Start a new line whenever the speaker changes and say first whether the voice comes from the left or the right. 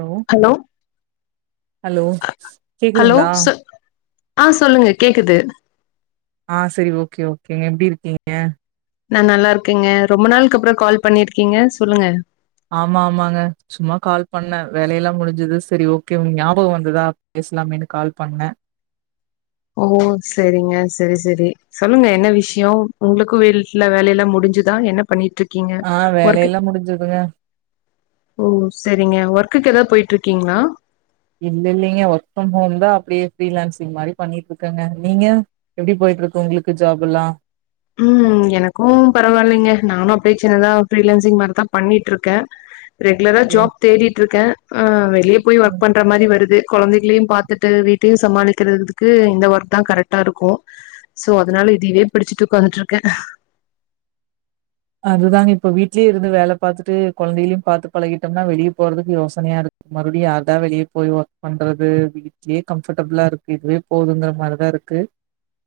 right: Hello hello
left: hello
right: கேக்குதுங்களா
left: சொ ஆ சொல்லுங்க கேக்குது
right: ஆ செரி ஓகே ஓகேங்க எப்டி இருக்கீங்க
left: நா நல்லாருக்கேங்க ரொம்ப நாள்க்கு அப்புறோ கால் பண்ணிருக்கீங்க சொல்லுங்க
right: ஆமா ஆமாங்க சும்மா கால் பண்ணே வேலயெல்லா முடிஞ்சது சரி ஓகே உங்க ஞாபகம் வந்ததா பேசலாமேன்னு கால் பண்ணே
left: ஓ செரிங்க செரி செரி சொல்லுங்க என்ன விஷயோ உங்ளுக்கு வீட்டுல வேலைலா முடிஞ்சதா என்ன பண்ணிட்டுருக் க்கீங்க
right: ஆ
left: ஒர்க்கு
right: வேலையெல்லா முடிஞ்சதுங்க
left: ஓ சரிங்க ஒர்குக்கு ஏதாவது போயிட்டுருக்கீங்ளா
right: இல்ல இல்லிங்க ஒர்க் பண்ரதா இருந்தா அப்படியே ஃப்ரீலான்சிங் மாரி பண்ணிட்டு இருக்கங்க நீங்க எப்டி போயிட்டுருக்கு உங்களுக்கு ஜாப் எல்லா
left: ம் எனக்கு பரவாயில்லைங்க நானு அப்படியே சின்னதா ஃப்ரீலான்சிங் மாரிதா பண்ணிட்டுருக்கே ரெகுலரா ஜாப் தேடிட்ருக்கே ஆ வெளிய போய் ஒர்க் பண் ணற மாரி வருது கொழந்தைகளையு பாத்துட்டு வீட்டையு சம்மாளிக்கிறதுக்கு இந்த ஒர்க் தா கரெக்டா இருக்கு சோ அதனால இதைவே பிடிச்சிட்டு உட்காந்துட்டு இருக்கே
right: அதுதாங்க இப்ப வீட்லேயே இருந்து வேல பாத்துட்டு கொழந்தைகளையு பாத்து பழகிட்டோம்னா வெளிய போறதுக்கு யோசனையாருக்கு மறுபடியு யார்தா வெளிய போய் வர்க் பண்றது இதுவே கம்ஃபர்டபிளா இருக்கு இதுவே போதுங்கற மாரிதா இருக்கு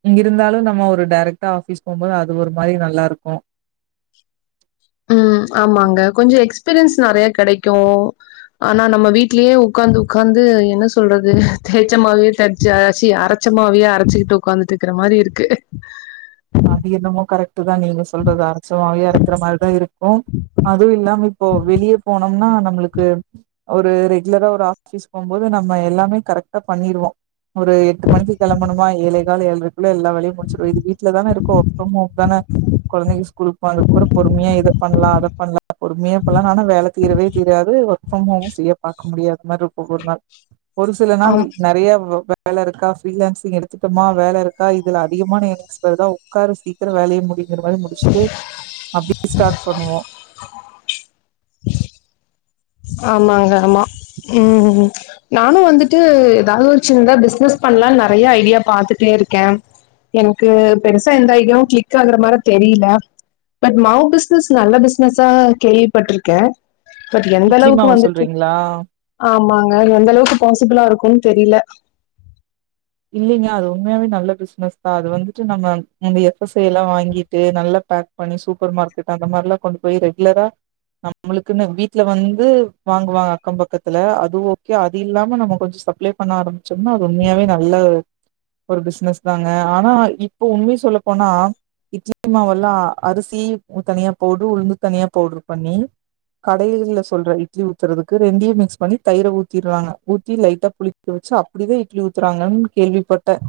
right: இங்க இருந்தாலு நம்ம ஒரு டைரக்டா ஆஃபிஸ் போம்போது அது ஒரு மாரி நல்லா இருக்கு
left: ஆ ஆமாங்க கொஞ்சு எக்ஸ்பீரியன்ஸ் நறைய கெடைக்கு ஆனா நம்ம வீட்லயே உக்காந்து உக்காந்து என்ன சொல்றது தேச்சமாவே தெச்ச சி அரைச் அரைச்ச மாவேயே அரைச்சிட்டு உக்காந்துட்டு இருக்கிற மாரி இருக்கு
right: அது யென்னமோ கரெட் டு தா நீங்க சொல்றது அரச்ச மாவையே அரைக்கிற மாரிதா இருக்கு அதுவு இல்லாம இப்போ வெளிய போனா இன்னு நம்முளுக்கு ஒரு ரெகுலரா ஒரு ஆஃபிஸ் போம்போது நம்ம எல்லாமே கரெக்டா பண்ணிருவோ ஒரு எட்டு மணிக்கு கெளம்பணுமா ஏழேகால் ஏழரைக்குள்ள எல்லா வேலையு முடிச்சுருவோ இது வீட்டு டுல தான இருக்கோ வர்க் ஃபிரம் ஓம் தான கொழந்தைங்க ஸ்கூலுக்கு போனத்துக் கப்பரோ பொறுமையா இத பண்ணலா அத பண்ணலா பொறுமையாப்பன்னு ஆனா வேல தீரவே தீராது ஒர்க் ஃப்ரம் ஹோம் செய்ய பாக்க முடியாத மாரி இருக்கு ஒவ்வொருநாள் ஒரு சில நாள்
left: ஆம்
right: நறைய வே வேலை இருக்கா ஃப்ரீலான்சிங் எடுத்துட்டமா வேலை இருக்கா இதுல அதிகமான எக்ஸ் இப்படிதா உட்காரு சீக்கிரம் வேலைய முடிங்கிற மாரி முடிச்சுட்டு அப்படியே ஸ்டார்ட் பண்ணுவோ
left: ஆமாங்க ஆமா ம் நானு வந்துட்டு ஏதாவது ஒரு சின்னதா பிசினஸ் பண்ணலானு நறைய ஐடியா பாத்துட்டே இருக்கே எனக்கு பெருசா எந்த ஐடியாவு கிளிக் ஆகுற மாரி தெரியல பட் மாவு பிஸ்னஸ் நல்ல பிஸ்னஸா கேள்விப்பட்டிருக்கே எந்த
right: இட்லி
left: அளவுக்கு
right: மாவு
left: வந்துட்டு
right: சொல்றீங்களா
left: ஆமாங்க எந்த அளவுக்கு பாசிபிளா இருக்குன்னு தெரியல
right: இல்லைங்க அது உண்மையாவே நல்ல பிசினஸ் தா அது வந்துட்டு நம்ம இந்த எஃப்எஸ்ஐ எல்லா வாங்கிட்டு நல்ல பேக் பண்ணி சூப்பர் மார்க்கெட் அந்த மாரில்லா கொண்டு போய் ரெகுலரா நம்மளுக்குன்னு வீட்ல வந்து வாங்குவாங் அக்கம் பக்கத்துல அது ஓக்கே அது இல்லாம நம்ம கொஞ்சு சப்ளே பண்ண ஆரம்பிச்சோம்னா அது உண்மையாவே நல்ல ஒரு பிசினஸ் தாங்க ஆனா இப்ப உண்மைய சொல்லப்போனா இட்லி மாவெல்லா அரிசி தனியா பவுடரு உளுந்து தனியா பவுடரு பண்ணி கடைகள்ல சொல்ற இட்லி ஊத்துறதுக்கு ரெண்டையு மிக்ஸ் பண்ணி தயிர ஊத்தி ராங்க ஊத்தி லைட்டா புளி ச்சு அப்படிவே இட்லி ஊத்துறாங்கன்னு கேள்விபட்டேஈ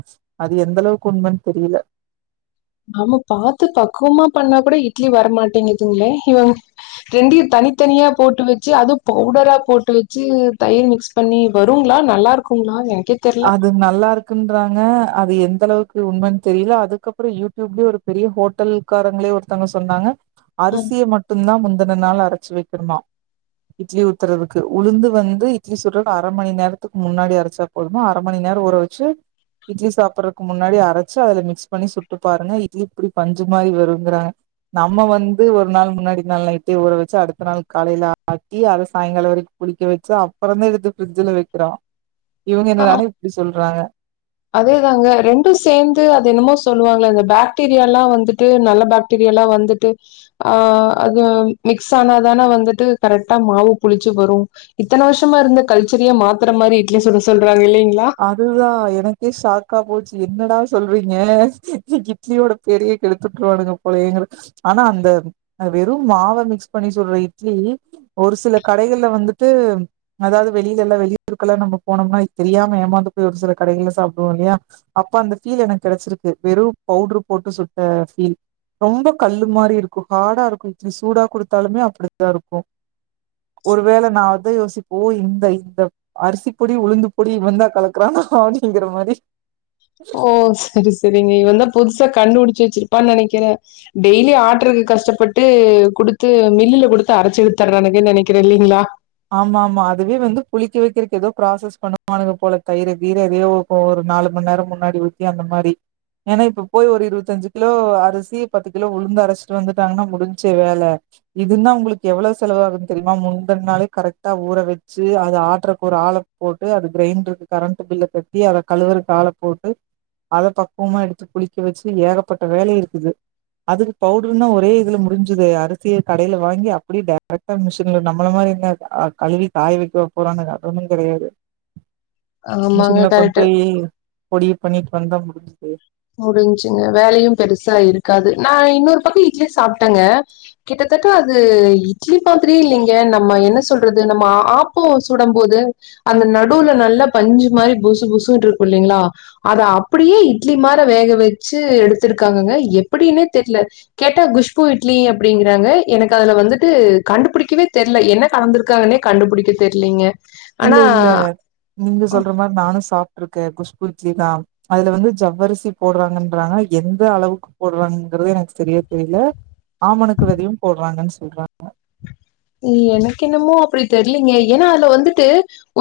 right: அது எந்த அளவுக்கு உண்மன்னு தெரியல
left: நாம பாத்து பக்குவமா பண்ணா கூட இட்லி வரமாட்டேங்குதுங்களே இவங் ரெண்டயு தனித்தனியா போட்டு வச்சு அது பவுடரா போட்டு வச்சு தயிர் மிக்ஸ் பண்ணி வருங்களா நல்லா இருக்குங்ளா எனக்கே தெர்ல.
right: அது நல்லா இருக் கின்றாங்க அது எந்த அளவுக்கு உண்மைன்னு தெரியல அதுக்கப்புறோ யூடியூப்ல ஒரு பெரிய ஹோட்டல் உக்காரங்ளே ஒருத்தவங்க சொன்னாங்க
left: ம்
right: அரிசிய மட்டுன்தா முந்தின நாள் அரச்சி வெக்கணுமா இட்லி ஊத்துறதுக்கு உளுந்து வந்து இட்லி சுடர் அர மணி நேரத்துக்கு முன்னாடியே அரச்சாப் போதுமா அர மணி நேரு ஊரவச்சு இட்லி சாப்புறக்கு முன்னாடி அரச்சு அதுல மிக்ஸ் பண்ணி சுட்டு பாருங்க இட்லி இப்டி பஞ்சு மாரி வருங்கிறாங் நம்ம வந்து ஒரு நாள் முன்னாடி நாள் நைட்டே ஊற வச்சு அடுத்த நாள் காலைல ஆக்கி அத சாய்ங்கால வரைக் புளிக்க வெச்சு அப்பறந்தா எதுத்து ஃப்ரிட்ஜ்ஜுல வெக்றோ இவுங்க
left: ஆ
right: என்னடானய் இப்டி சொல்றாங்க
left: அதேதாங்க ரெண்டு சேந்து அது என்னமோ சொல்லுவாங்ள அந்த பாக்டீரியாலா வந்துட்டு நல்ல பாக் தெரியல்லா வந்துட்டு ஆ அத்தாம் மிக்ஸ் ஆனாதான வந்துட்டு கரட்டா மாவு புளிச்சு வரு இத்தன வர்ஷமா இர்ந்து கல்ச்சரயே மாத்தர மாரி இட்லி சுட சொல்றாங்க இல்லிங்ளா
right: அதுதா எனக்கே ஷாக்கா போச்சி என்னடா சொல்றீங்க இட்லியோடுப் பெரியி கெடுத் உட்ருவானுங்கபோலயே எங்களு ஆனா அந்தம் அ வெறு மாவ மிக்ஸ் பண்ணி சுட்ற இட்லி ஒரு சில கடைகல்ல வந்துட்டு உம் அதாவ்து வெளிலல்லா வெளிய் ருக்கல்லா நம்ம போனோம்னாய் தெரியாம் ஏமாந்து போய் ஒரு சில கடைகல சாப்டுவோ இல்லியா அப்ப அந்த ஃபீல் எனக் கெடச்சிருக்கு வெறு பவுட்ரு போட்டு சுட்ட ஃபீல் ரொம்ப கல்லு மாரி இருக்கு ஹாடா இருக்கு இட்லி சூடா குடுத்தாலுமே அப்படித்தா இருக்கு ஒரு வேள நா அதை யோசிப்போ ஓ இந்த இந்தவ் அரிசி பொடி உளுந்து பொல் தி இவன்தா கலக்குறானா அப்டிங்கிற மாரி
left: ஓ செரி செரிங்க இவந்தா புதுசா கண்டுபுடிச்சு வச்சிருப்பா நெனக்கிற டெய்லி ஆட்றுக்கு கஷ்டப்பட்டு குடுத்து மில்லுல குடுத்து அரச்சு வித்தரானுங்க நெனைக்கிறே இல்லிங்ளா
right: ஆமாமா அதுவே வந்து புளிக்க வெக்றக்கு ஏதோ ப்ராசஸ் பண்ண வானுங்க போல கய்று கீறு எதையோ ஓ ஒரு நாலு மண் நேரோ முன்னாடி ஊத்தி அந்த மாரி ஏன்னா இப்ப போய் ஒரு இருவத்தஞ்சி கிலோ அரிசி பத்து கிலோ உளுந்து அரச்ட்டு வந்துட்டாங்கன்னா முடின்ச்சே வேல இது நா உங்ளுக்கு எவ்வளவு செலவாகுன் தெரியுமா முந்தன் நாளே கரக்டா ஊற வெச்சு அத ஆட்றக் ஒரு ஆள போட்டு அது க்ரைண்ட்ருக்கு கரண்ட்டு பில்ல கெட் தி அத கழுவுறக் ஆல போட்டு அத பக்குமா எடுத்து புளிக்க வச்சி ஏகப்பட்ட வேல இருக்குது அதுக்கு பவ்ட்ருனா ஒரே இதுல முடிஞ்சுதே அரிசிய கடைய்ல வாங்கி அப்டியே டைரக்டா மிசின்ல நம்மள மாரில அ கழுவி காய வெக்கவா போறாங்க அது ஒன்னு கெடயாது
left: ஆமாங்க
right: மிஷின்ல கொண்
left: கரெக்ட்டு.
right: போயி பொடிய பண்ணிட் வந்தா முடிஞ்சுது
left: முடின்ச்சுங்க வேலையும் பெருசா இருக்காது நா இன்னொர் பக்கு இட்லி சாப்டங்க கிட்டதட்ட அது இட்லி மாத்ரியே இல்லிங்க நம்ம என்ன சொல்றது நம்ம ஆப்போ சுடம் போது அந்த நடூல நல்லா பஞ்சு மாரி புசு புசுன்ருக்குல்லிங்ளா அது அப்படியே இட்ல் இட்லி மார வேக வெச்சு எடுத்துருக்காங்கங்க எப்படின்னே தெர்ல கேட்டா குஷ்பு இட்லி அப்டிங்கறாங்க எனக் அதல வந்துட்டு கண்டுபிடிக்கவே தெரில என்ன கலந்துருக்காங்கன்னே கண்டுபுடிக்க தெர்லீங்க
right: இல்ல
left: ஆனா
right: இல்ல நீங்க சொல்ற மார் நானு சாப்ட்ருக்கே குஷ்பு இட்லிதா அதுல வந்து ஜவ்வருசி போட்றாங்கன்றாங்க எந்த அளவுக்கு போட்றாங்கங்கறதே எனக் சரியா தெரில ஆமனுக்கு வெதையு போட்றாங்கன் சொல்றா
left: எனக்கு என்னமோ அப்டி தெர்லிங்கே ஏனா அதுல வந்துட்டு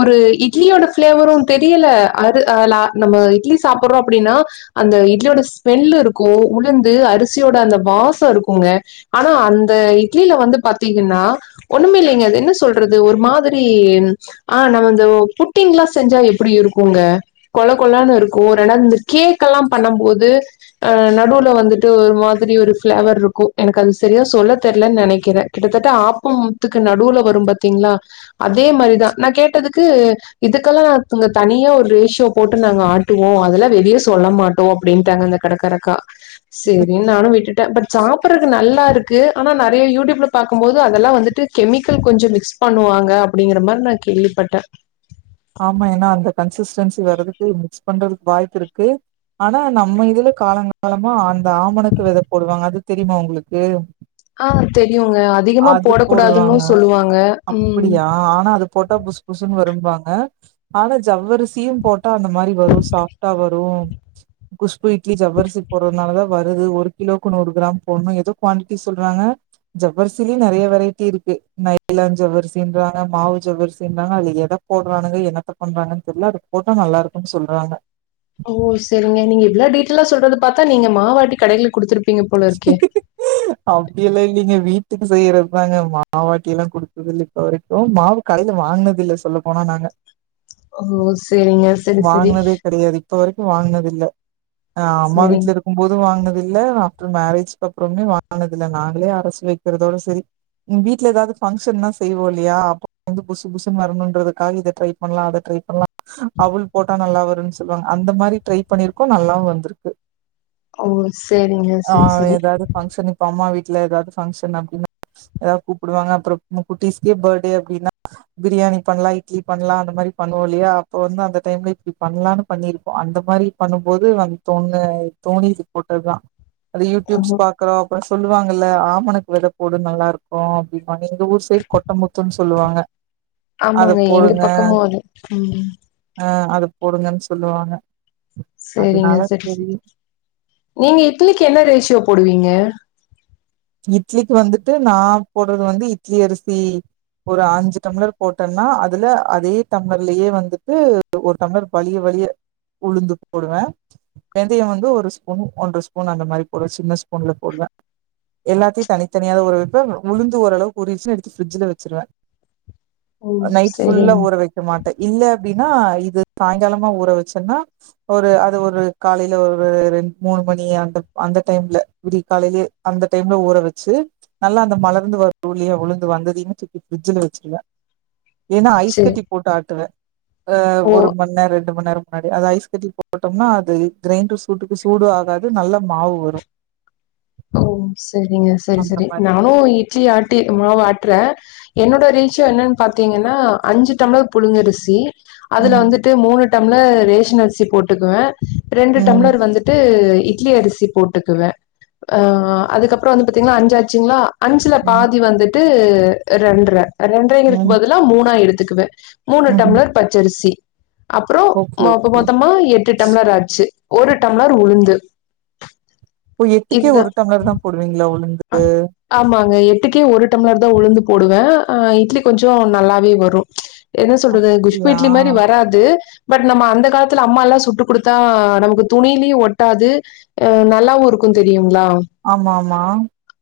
left: ஒரு இட்லியோட ஃப்லேவரு தெரியல அது அ லா நம்ம இட்லி சாப்பறோ அப்படின்னா அந்த இட்லியோட ஸ்மெல்லு இருக்கு உளுந்து அரிசியோட அந்த வாசோ இருக்குங்க ஆனா அந்த இட்லில வந்து பாத்தீங்கின்னா ஒண்ணுமே இல்லங்க அது என்ன சொல்றது ஒரு மாதிரி இன் ஆ நம்ம இந்த புட்டிங்லா செஞ்சா எப்டி இருக்குங்க கொழ கொழன்னு இருக்கு ரெணந்து கேக் எல்லா பண்ண போது அ நடுவுல வந்துட்டு ஒரு மாதிரி ஒரு ப்ளேவர் இருக்கு எனக்கு அது செரியா சொல்ல தெர்லன் நெனைக்கிற கிட்டத்தட்ட ஆப் ப் முத்துக்கு நடுவுல வரு பாத்தீங்ளா அதே மாரிதா நா கேட்டதுக்கு இதுக்கெல்லா நாங்க தனியா ஒரு ரேசியோ போட்டு நாங்க ஆட்டுவோ அதெல்லா வெளிய சொல்ல மாட்டோ அப்டின்ட்டாங்கங்க கடகரக்கா சரின். நானு விட்டுட்ட பட் சாப்படறக்கு நல்லாருக்கு ஆனா நெறய யூடியூப்ல பாக்கும்போது அது அதெல்லா வந்துட்டு கெமிக்கல் கொஞ்சோ மிக்ஸ் பண்ணுவாங்க அப்படிங்கற மாரி நா கேள்விப்பட்ட
right: ஆமா ஏன்னா அந்த கன்சிஸ்டன்சி வர்றக்கு மிக்ஸ் பண்றதுக்கு வாய்ப்பு இருக்கு ஆனா நம்ம இதுல காலங்காலமா அந்த ஆமனுக்கு வெத போடுவாங்க அது தெரியுமா உங்களுக்கு
left: ஆ தெரியுங்க அதிகமா
right: அது
left: போடக்கூடாதுன்னு
right: போடுவாங்க
left: சொல்லுவாங்க ம்
right: அப்டியா ஆனா அது போட்டா புசு புசுனு வரும்பாங்க ஆ ஆனா ஜவ்வரிசியு போட்டா அந்த மாரி வரும் சாஃப்டா வரு குஷ்பு இட்லி ஜவ்வரிசி போடுறதுனாலதா வருது ஒரு கிலோக்கு நூறு கிராம் போட்ணு எதோ குவான்டிட்டி சொல்றாங்க ஜவ்வர்சிலயு நெறய வெரைட்டி இருக்கு நைலான் ஜவ்வர்சின்றாங்க மாவு ஜவ்வர்சின்றாங்க அதுல எத போடுறானுங்க என்னத்த பன்றாங்கன் தெர்ல அது போட்டா நல்லா இருக்குன் சொல்றாங்க
left: ஓ சரிங்க நீங்க இவ்ளோ டீடெய்ல்லா சொல்றத பாத்தா நீங்க மாவட்டி கடைல குடுத்துருப்
right: அப்டி எல்லா இல்லைங்க வீட்டுக்கு செய்யறது தாங்க மாவாட்டில்லா குடுத்தது இல்ல இப்ப வரைக்கு மாவு கடைல வாங்குனது இல்ல சொல்ல போனா நாங்க
left: ஓ செரிங்க செரி செரி
right: வாங்குனதே கெடையாது இப்ப வரைக்கு வாங்குனது இல்ல அம்மா
left: சரிங்க.
right: வீட்ல இருக்கு போது வாங்கினதில்ல மேரேஜ்க் அப்பறமே வாங்னதில்ல நாங்களே அரச்சு வைக்கிறதோட செரி வீட்ல எதாவது பங்க்ஷன்னா செய்வோ இல்லயா அப்ப வந்து புசு புசுனு வரனுன்றதுக்காக இத ட்ரை பண்லா அத ட்ரை பண்லா அவல் போட்டா நல்லா வருன் சொல்லுவாங்க அந்த மாரி ட்ரை பண்ணிருக்கோ நல்லாவு வந்திருக்கு
left: அவ்வல் செரிங்க
right: ஆ எதாவது ஃபங்க்ஷன் இப்ப அம்மா வீட்ல எதாவது பங்க்ஷன் அப்டின்னா எதாவது கூப்டுவாங்க அப்ற குட்டிஸ்கே பர்டே அப்டின்னா பிரியாணி பண்லா இட்லி பண்லா அந்த மாரி பண்ணுவோ இல்லயா அப்ப வந்து அந்த டைம்ல இப்டி பண்லானு பண்ணிருப்போ அந்த மாரி பண்ணுபோது வந்து தோணு தோணி இது போட்டதுதா அது
left: ஓ!
right: யூடியூப்ஸ் பாக்றோ அப்ற சொல்லுவாங்கல ஆமனுக்கு வெத போடு நல்லாருக்கு அப்டிபாங்க எங்க ஊர் பேரு கொட்டமுத்துன் சொல்லுவாங்க அத
left: ஆமாங்க. எங்க
right: போடுங்க
left: பக்கமும் அது. ம்.
right: ஆ அத போடுங்கன் சொல்லுவாங்க
left: செரிங்க
right: அதனால
left: செரி
right: சரி
left: செரி நீங்க இட்லிக்கு என்ன ரேஷியோ போடுவீங்க
right: இட்லிக்கு வந்துட்டு நா போட்றது வந்து இட்லி அரிசி ஒரு அஞ்சு டம்ளர் போட்டன்னா அதுல அதே டம்ளர்லயே வந்துட்டு ஒரு டம்ளர் வழிய வழிய உளுந்து போடுவ வெந்தய வந்து ஒரு ஸ்பூன் ஒன்ற ஸ்பூன் அந்த மாரி போடுவ சின்ன ஸ்பூன்ல போடுவ எல்லாத்தையு தனிதனியாதா ஊற வைப்ப உளுந்து ஓரளவுக்கு ஊறிடுச்சுனா எடுத்து ஃபிரிட்ஜில வச்சிருவ
left: ஓ!
right: நைட் ஃபுல்லா
left: சரிங்க.
right: ஊற வைக் க மாட்ட இல்ல அப்டினா இது சாயங்காலமா ஊற வச்சன்னா ஒரு அது ஒரு காலைல ஒரு ரெண்டு மூணு மணி அந்த அந்த டைம்ல விடிகாலைலயே அந்த டைம்ல ஊற வச்சு நல்லா அந்த மலர்ந்து வரு இல்லயா உழுந்து வந்ததுமே தூக்கி ஃப்ரிட்ஜில வச்சுருவ ஏனா ஐஸ்
left: சரி.
right: கட்டி போட்டு ஆட்டுவே அ
left: ஓ!
right: ஒரு மண் நேர ரெண்டு மண்நேர முன்னாடி அது ஐஸ் கட்டி போட்டோம்னா அது கிரைண்டர் சூட்டுக்கு சூடு ஆகாது நல்ல மாவு வரு
left: ஓ சரிங்க சரி
right: அந்த
left: சரி
right: மாரி
left: நானு இட்லி ஆட்டி மாவு ஆட்றே என்னோட ரேசியோ என்னன்னு பாத்தீங்கன்னா அஞ்சு டம்ளர் புழுங்கரிசி அதுல
right: ம்
left: வந்துட்டு மூணு டம்ளர் ரேஷன் அரிசி போட்டுக்குவே ரெண்டு
right: ம்
left: டம்ளர் வந்து ட்டு இட்லி அரிசி போட்டுக்குவே ஆ அதுக்கப்றோ வந்து பாத்தீங்கன்னா அஞ்சாச்சுங்களா அஞ்சுல
right: ம்
left: பாதி வந்து ட்டு ரெண்ட்ரை ரெண்ட்ரைங்குறக்கு
right: ம்
left: பதிலா மூணா எடுத்துக்குவே மூணு
right: ம்ஹும்
left: டம்ளர் பச் சரிசி அப்றோ
right: ஓகே
left: மொத்த
right: ஓகே
left: மொத்தமா எட்டு டம்ளர் ஆச்சு ஒரு டம்ளர் உளுந்து
right: ஓ எட்டுக்கே
left: இதுதா
right: ஒரு டம்ளர் தா போடுவீங்களா உளுந்து
left: ஆ ஆமாங்க எட்டுக்கே ஒரு டம்ளர் தா உளுந்து போடுவே ஆ இட்லி கொஞ்சோ நல்லாவே வரு என்ன சொல்றது குஷ்பு
right: அப்டியா
left: இட்லி மாரி வராது பட் நம்ம அந்த காலத்துல அம்மாலா சுட்டு குடுத்தா நமக்கு துணிலயு ஒட்டாது அ நல்லாவு இருக்கு தெரியுங்ளா
right: ஆமா ஆமா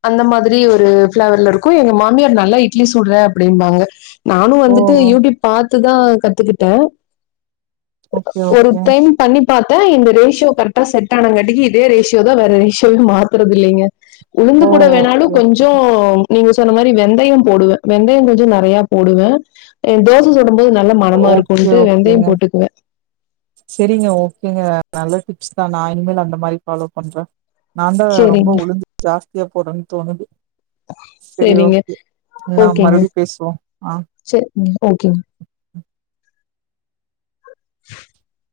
left: அந்த மாதிரி ஒரு பிளவர்ல இருக்கு எங்க மாமியார் நல்லா இட்லி சுட்ற அப்டிம்பாங்க நானு
right: ஓ
left: வந்துட்டு யூடியூப் பாத்துதா கத்துக்கிட்டே
right: ஓகே
left: ஒரு
right: ஓகே
left: டென் பண்ணி பாத்தே இந்த ரேஷியோ கரெக்டா செட் ஆனங்காட்டிக்கு இதே ரேஷியோ தா வேற ரேஷியோவே மாத்துறது இல்லைங்க உளுந்து
right: ஓ
left: கூட வேணாலு
right: ஓகே ஓகே
left: கொஞ்சோ நீங்க சொன்ன மாரி வெந்தயோ போடுவே வெந்தயோ கொஞ்சோ நெறயா போடுவே என் தோச சுடும் போது நல்ல மணமா
right: ஓகே
left: இருக்குன்ட்டு வெந்தயோ
right: ஓகேங்க
left: போட்டுக்குவே
right: செரிங்க ஓகேங்க நல்ல டிப்ஸ் தா நா இனிமேல் அந்த மாரி ஃபாலோ பண்றே நான் தா ரொம்ப
left: சேரிங்க
right: உளுந்து ஜாஸ்தியா போடுறேன் தோணுது செரி
left: சேரிங்க
right: ஓகே நா மறுபடி பேசுவோ ஆ
left: செரிங்க ஓகேங்க [inaudible]